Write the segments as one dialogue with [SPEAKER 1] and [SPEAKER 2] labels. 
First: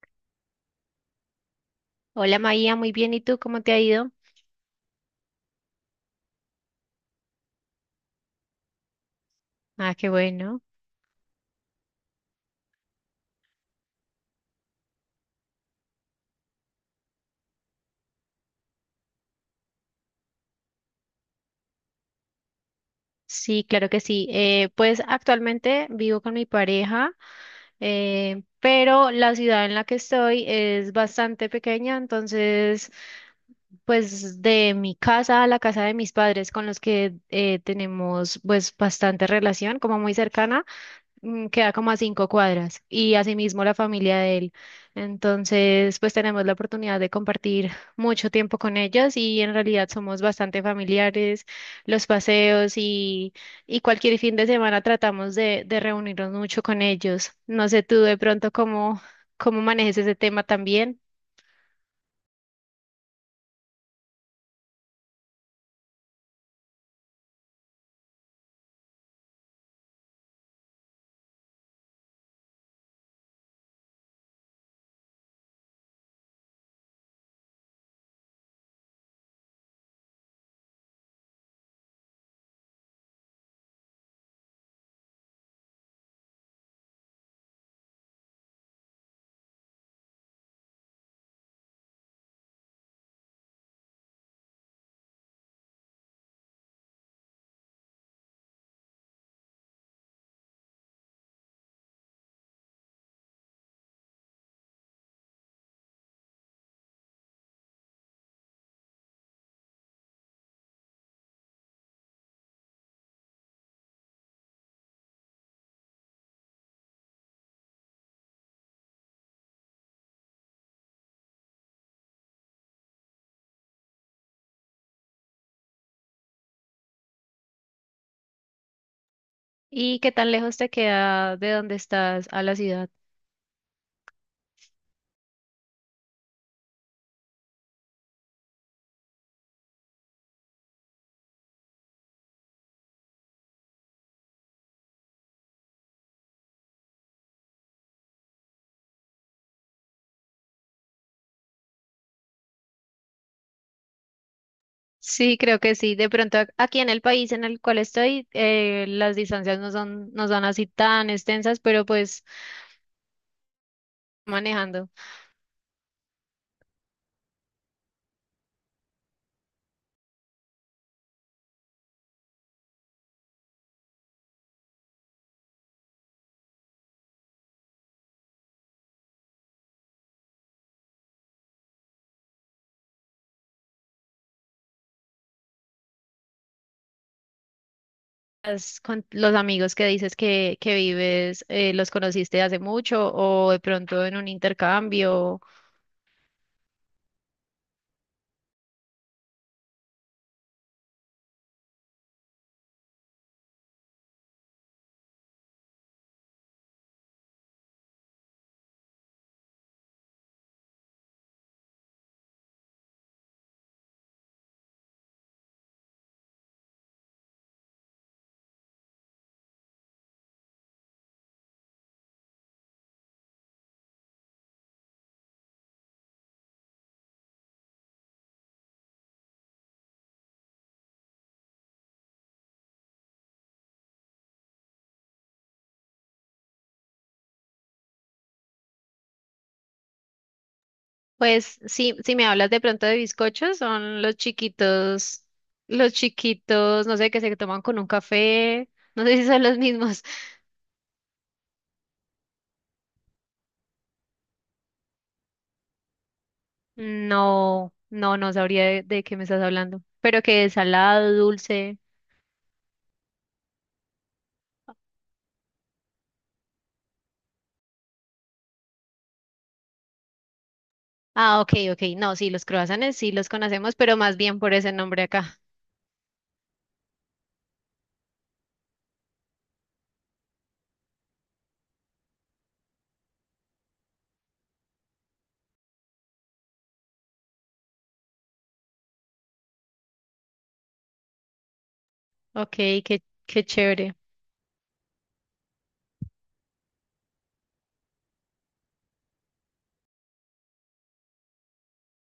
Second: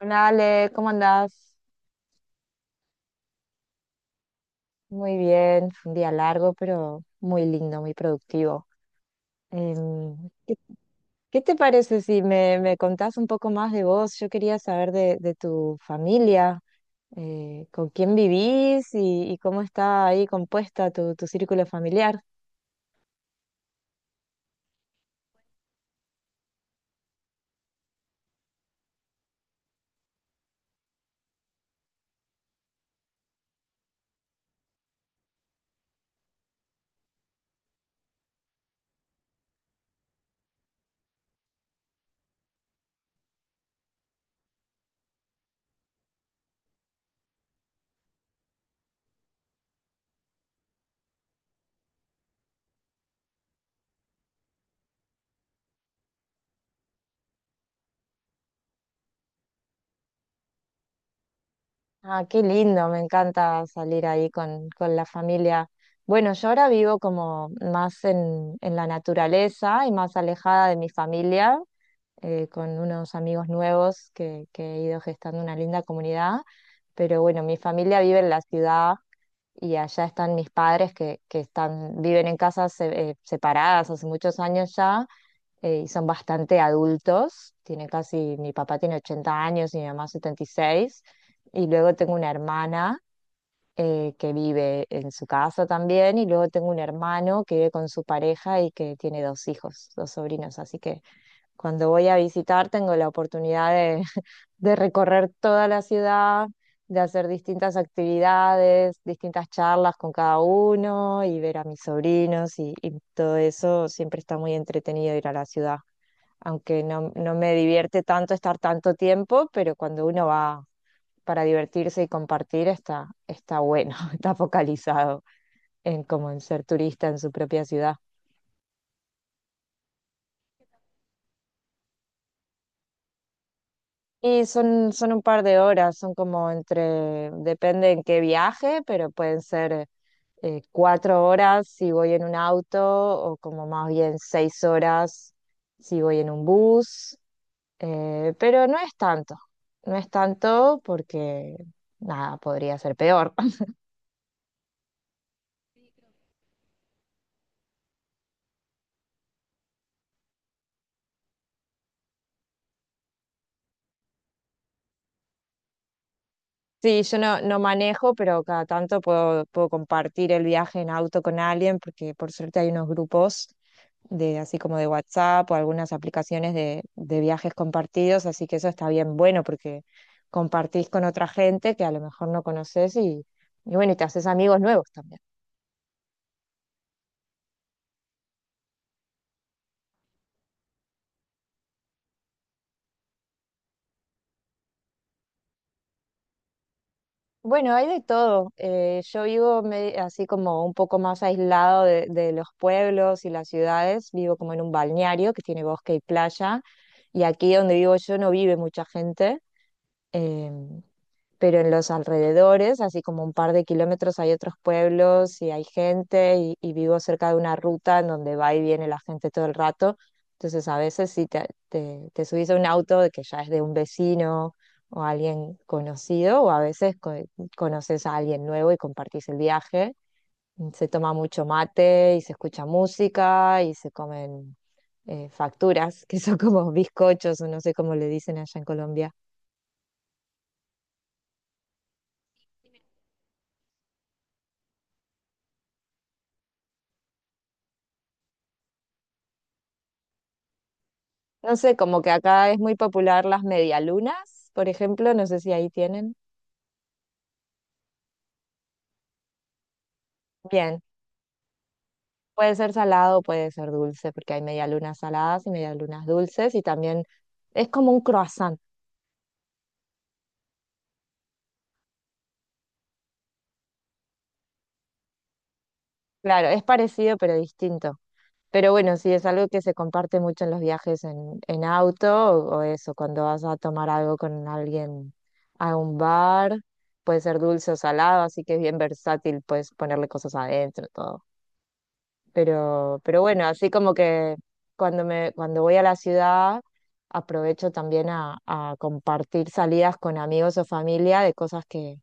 [SPEAKER 1] Hola Ale, ¿cómo andás?
[SPEAKER 2] Hola María, muy bien. ¿Y tú cómo te ha ido?
[SPEAKER 1] Muy bien, fue un día largo, pero muy lindo, muy productivo.
[SPEAKER 2] Ah, qué
[SPEAKER 1] Em, ¿qué,
[SPEAKER 2] bueno.
[SPEAKER 1] ¿qué te parece si me contás un poco más de vos? Yo quería saber de tu familia, con quién vivís y cómo está ahí compuesta tu círculo familiar?
[SPEAKER 2] Sí, claro que sí. Pues actualmente vivo con mi pareja, pero la ciudad en la que estoy es bastante pequeña, entonces pues de mi casa a la casa de mis padres con los que tenemos pues bastante relación, como muy cercana. Queda como a 5 cuadras y asimismo la familia de él. Entonces, pues tenemos la oportunidad de compartir mucho tiempo con ellas y en realidad somos bastante familiares, los paseos y cualquier fin de semana tratamos de reunirnos mucho con ellos. No sé tú de pronto cómo manejes ese tema también.
[SPEAKER 1] Ah, qué lindo, me encanta salir ahí con la familia. Bueno, yo ahora vivo como más en la naturaleza y más alejada de mi familia, con unos amigos nuevos que he ido gestando una linda comunidad. Pero bueno, mi familia vive en la ciudad y allá están mis padres que viven en casas separadas hace muchos años ya, y son bastante adultos. Tiene casi, mi papá tiene 80 años y mi mamá 76. Y seis. Y luego tengo una hermana, que vive en su casa también, y luego tengo un hermano que vive con su pareja y que tiene dos hijos, dos sobrinos. Así que cuando voy a visitar tengo la oportunidad de de recorrer toda la ciudad, de hacer distintas actividades, distintas charlas con cada uno y ver a mis sobrinos y todo eso. Siempre está muy entretenido ir a la ciudad, aunque no me divierte tanto estar tanto tiempo, pero cuando uno va para divertirse y compartir está bueno, está focalizado en como en ser turista en su propia ciudad.
[SPEAKER 2] ¿Y qué tan lejos te queda de donde estás a la ciudad?
[SPEAKER 1] Y son un par de horas, son como entre, depende en qué viaje, pero pueden ser cuatro horas si voy en un auto, o como más bien seis horas si voy en un bus, pero no es tanto, no es tanto porque nada, podría ser peor.
[SPEAKER 2] Sí, creo que sí. De pronto aquí en el país en el cual estoy, las distancias no son, no son así tan extensas, pero pues manejando.
[SPEAKER 1] Sí, yo no manejo, pero cada tanto puedo compartir el viaje en auto con alguien, porque por suerte hay unos grupos de así como de WhatsApp o algunas aplicaciones de viajes compartidos, así que eso está bien bueno porque compartís con otra gente que a lo mejor no conoces y bueno, y te haces amigos nuevos también.
[SPEAKER 2] Has con los amigos que dices que vives, ¿los conociste hace mucho o de pronto en un intercambio?
[SPEAKER 1] Bueno, hay de todo. Yo vivo así como un poco más aislado de los pueblos y las ciudades. Vivo como en un balneario que tiene bosque y playa. Y aquí donde vivo yo no vive mucha gente, em, pero en los alrededores, así como un par de kilómetros, hay otros pueblos y hay gente y vivo cerca de una ruta en donde va y viene la gente todo el rato. Entonces a veces si te subís a un auto de que ya es de un vecino o alguien conocido, o a veces conoces a alguien nuevo y compartís el viaje. Se toma mucho mate y se escucha música y se comen facturas, que son como bizcochos o no sé cómo le dicen allá en Colombia.
[SPEAKER 2] Pues sí, si me hablas de pronto de bizcochos, son los chiquitos, no sé, que se toman con un café, no sé si son los mismos.
[SPEAKER 1] No sé, como que acá es muy popular las medialunas, por ejemplo, no sé si ahí tienen.
[SPEAKER 2] No, no, no sabría de qué me estás hablando, pero que es
[SPEAKER 1] Bien,
[SPEAKER 2] salado, ¿dulce?
[SPEAKER 1] puede ser salado, puede ser dulce, porque hay medialunas saladas y medialunas dulces, y también es como un croissant.
[SPEAKER 2] Ah, ok, ok, no, sí, los croissants sí los conocemos, pero más bien por ese nombre acá.
[SPEAKER 1] Claro, es parecido pero distinto. Pero bueno, sí, es algo que se comparte mucho en los viajes en auto o eso, cuando vas a tomar algo con alguien a un bar, puede ser dulce o salado, así que es bien versátil, puedes ponerle cosas adentro, todo.
[SPEAKER 2] Ok,
[SPEAKER 1] Pero bueno,
[SPEAKER 2] qué
[SPEAKER 1] así como
[SPEAKER 2] chévere.
[SPEAKER 1] que cuando voy a la ciudad, aprovecho también a compartir salidas con amigos o familia de cosas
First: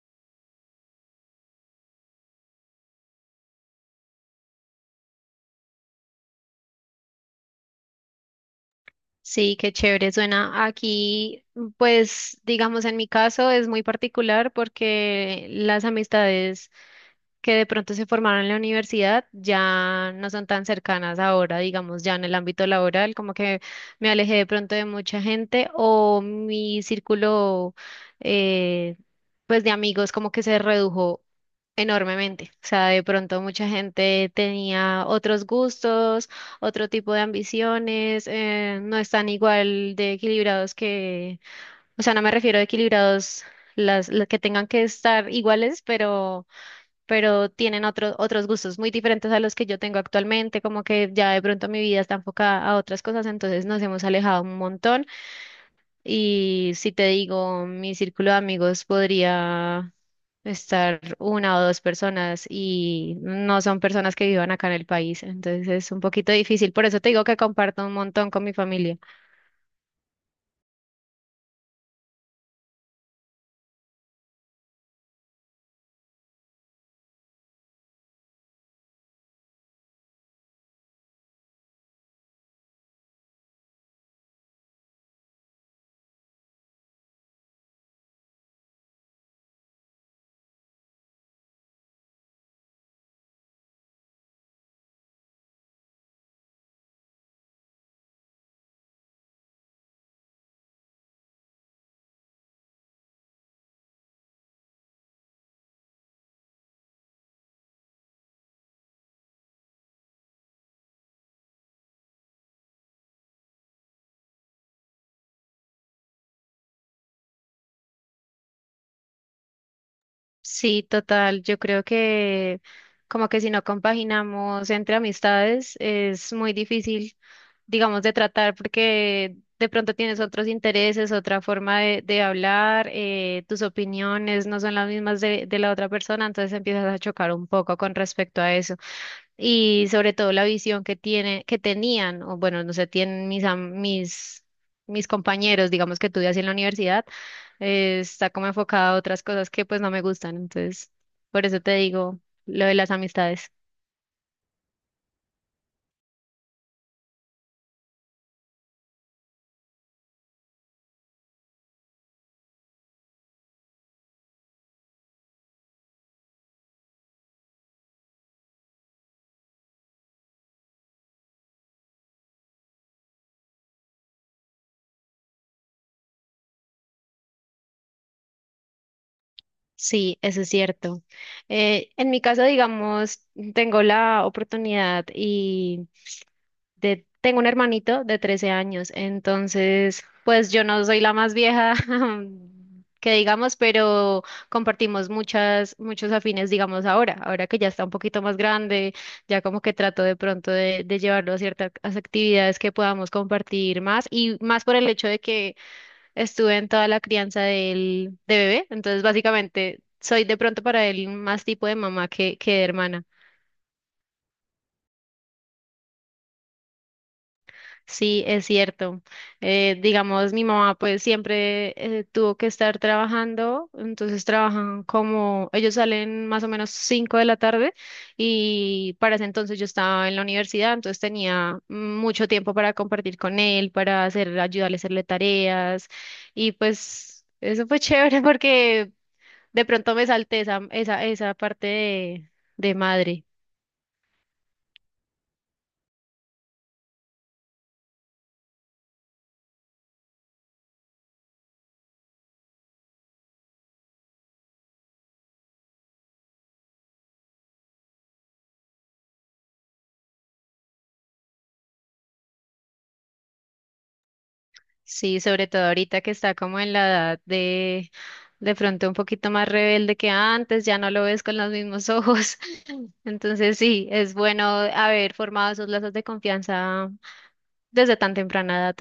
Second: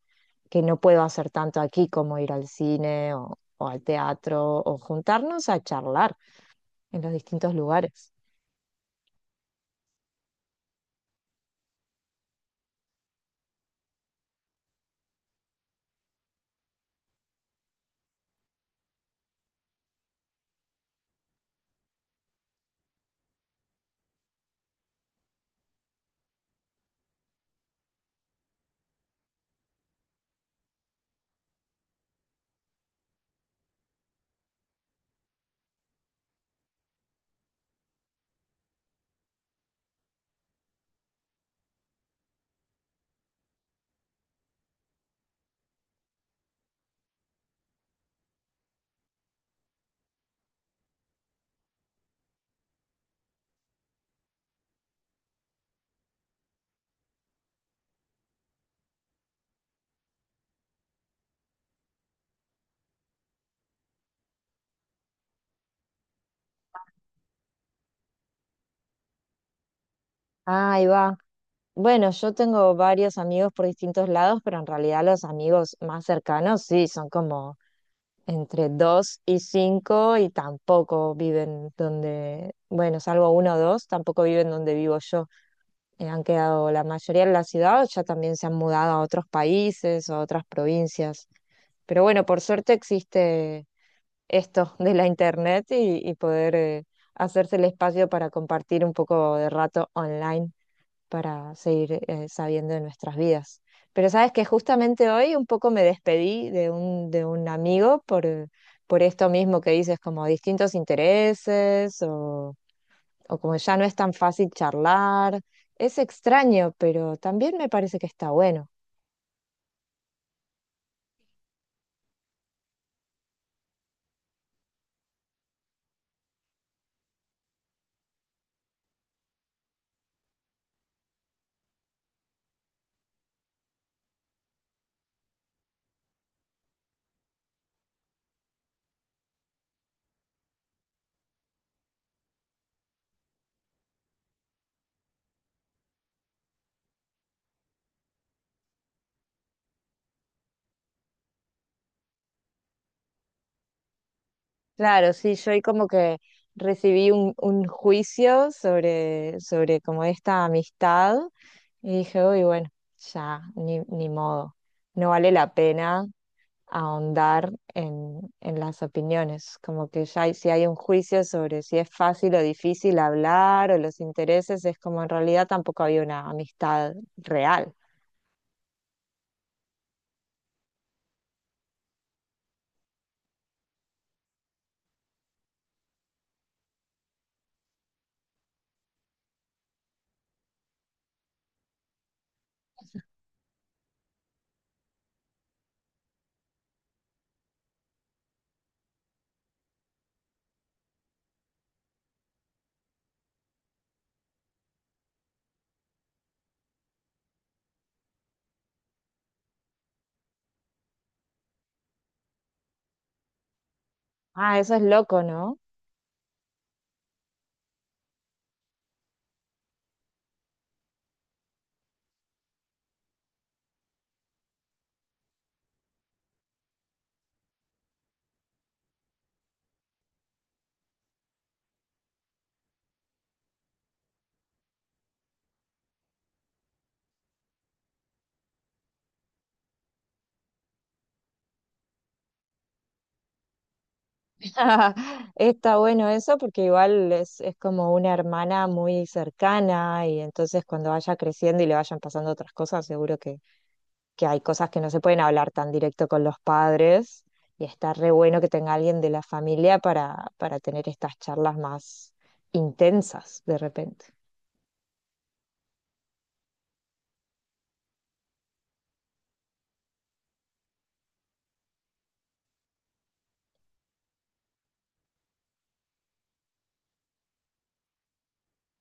[SPEAKER 1] que no puedo hacer tanto aquí, como ir al cine o al teatro, o juntarnos a charlar en los distintos lugares.
[SPEAKER 2] Sí, qué chévere suena. Aquí, pues, digamos, en mi caso es muy particular porque las amistades que de pronto se formaron en la universidad ya no son tan cercanas ahora, digamos, ya en el ámbito laboral, como que me alejé de pronto de mucha gente o mi círculo eh, pues de amigos como que se redujo enormemente. O sea, de pronto mucha gente tenía otros gustos, otro tipo de ambiciones, no están igual de equilibrados que, o sea, no me refiero a equilibrados las que tengan que estar iguales, pero tienen otros gustos muy diferentes a los que yo tengo actualmente, como que ya de pronto mi vida está enfocada a otras cosas, entonces nos hemos alejado un montón y si te digo, mi círculo de amigos podría estar una o dos personas y no son personas que vivan acá en el país, entonces es un poquito difícil, por eso te digo que comparto un montón con mi familia.
[SPEAKER 1] Ah, ahí va. Bueno, yo tengo varios amigos por distintos lados, pero en realidad los amigos más cercanos sí, son como entre 2 y 5 y tampoco viven donde, bueno, salvo uno o dos, tampoco viven donde vivo yo. Han quedado la mayoría en la ciudad, o ya también se han mudado a otros países, a otras provincias. Pero bueno, por suerte existe esto de la internet y poder hacerse el espacio para compartir un poco de rato online para seguir sabiendo de nuestras vidas. Pero sabes que justamente hoy un poco me despedí de de un amigo por esto mismo que dices, como distintos intereses o como ya no es tan fácil charlar. Es extraño, pero también me parece que está bueno.
[SPEAKER 2] Sí, total. Yo creo que como que si no compaginamos entre amistades es muy difícil, digamos, de tratar porque de pronto tienes otros intereses, otra forma de hablar, tus opiniones no son las mismas de la otra persona, entonces empiezas a chocar un poco con respecto a eso y sobre todo la visión que tiene, que tenían, o bueno, no sé, tienen mis, mis compañeros, digamos que estudié así en la universidad, está como enfocada a otras cosas que pues no me gustan, entonces por eso te digo lo de las amistades.
[SPEAKER 1] Claro, sí, yo hoy como que recibí un juicio sobre como esta amistad y dije, uy, bueno, ya, ni modo, no vale la pena ahondar en las opiniones, como que ya si hay un juicio sobre si es fácil o difícil hablar o los intereses, es como en realidad tampoco había una amistad real.
[SPEAKER 2] Sí, eso es cierto. En mi caso, digamos, tengo la oportunidad tengo un hermanito de 13 años, entonces, pues yo no soy la más vieja que digamos, pero compartimos muchos afines, digamos, ahora que ya está un poquito más grande, ya como que trato de pronto de llevarlo a ciertas actividades que podamos compartir más y más por el hecho de que estuve en toda la crianza de bebé, entonces básicamente soy de pronto para él más tipo de mamá que de hermana.
[SPEAKER 1] Ah, eso es loco, ¿no?
[SPEAKER 2] Sí, es cierto. Digamos, mi mamá pues siempre tuvo que estar trabajando, entonces trabajan como, ellos salen más o menos 5 de la tarde y para ese entonces yo estaba en la universidad, entonces tenía mucho tiempo para compartir con él, para hacer, ayudarle a hacerle tareas y pues eso fue chévere porque de pronto me salté esa parte de madre.
[SPEAKER 1] Está bueno eso porque igual es como una hermana muy cercana y entonces cuando vaya creciendo y le vayan pasando otras cosas, seguro que hay cosas que no se pueden hablar tan directo con los padres y está re bueno que tenga alguien de la familia para tener estas charlas más intensas de repente.
[SPEAKER 2] Sí, sobre todo ahorita que está como en la edad de pronto un poquito más rebelde que antes, ya no lo ves con los mismos ojos. Entonces sí, es bueno haber formado esos lazos de confianza desde tan temprana edad.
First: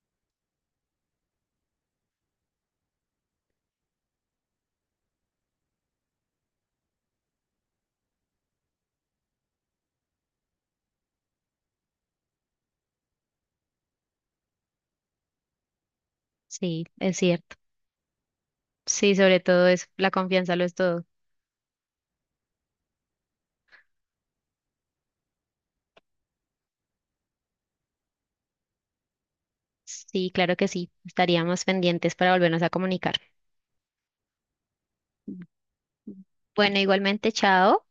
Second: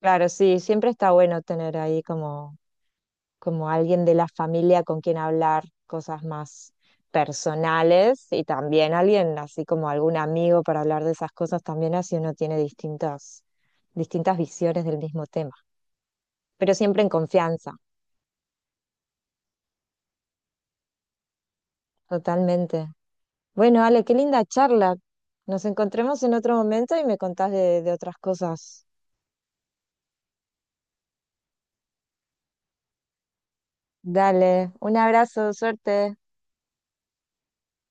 [SPEAKER 1] Claro, sí, siempre está bueno tener ahí como, como alguien de la familia con quien hablar cosas más personales y también alguien así como algún amigo para hablar de esas cosas también así uno tiene distintas, distintas visiones del mismo tema, pero
[SPEAKER 2] Sí,
[SPEAKER 1] siempre en
[SPEAKER 2] es cierto.
[SPEAKER 1] confianza,
[SPEAKER 2] Sí, sobre todo es la confianza lo es todo.
[SPEAKER 1] totalmente. Bueno, Ale, qué linda charla. Nos encontremos en otro momento y me contás de otras cosas.
[SPEAKER 2] Sí, claro que sí. Estaríamos pendientes para volvernos a comunicar.
[SPEAKER 1] Dale, un abrazo, suerte.
[SPEAKER 2] Bueno, igualmente, chao.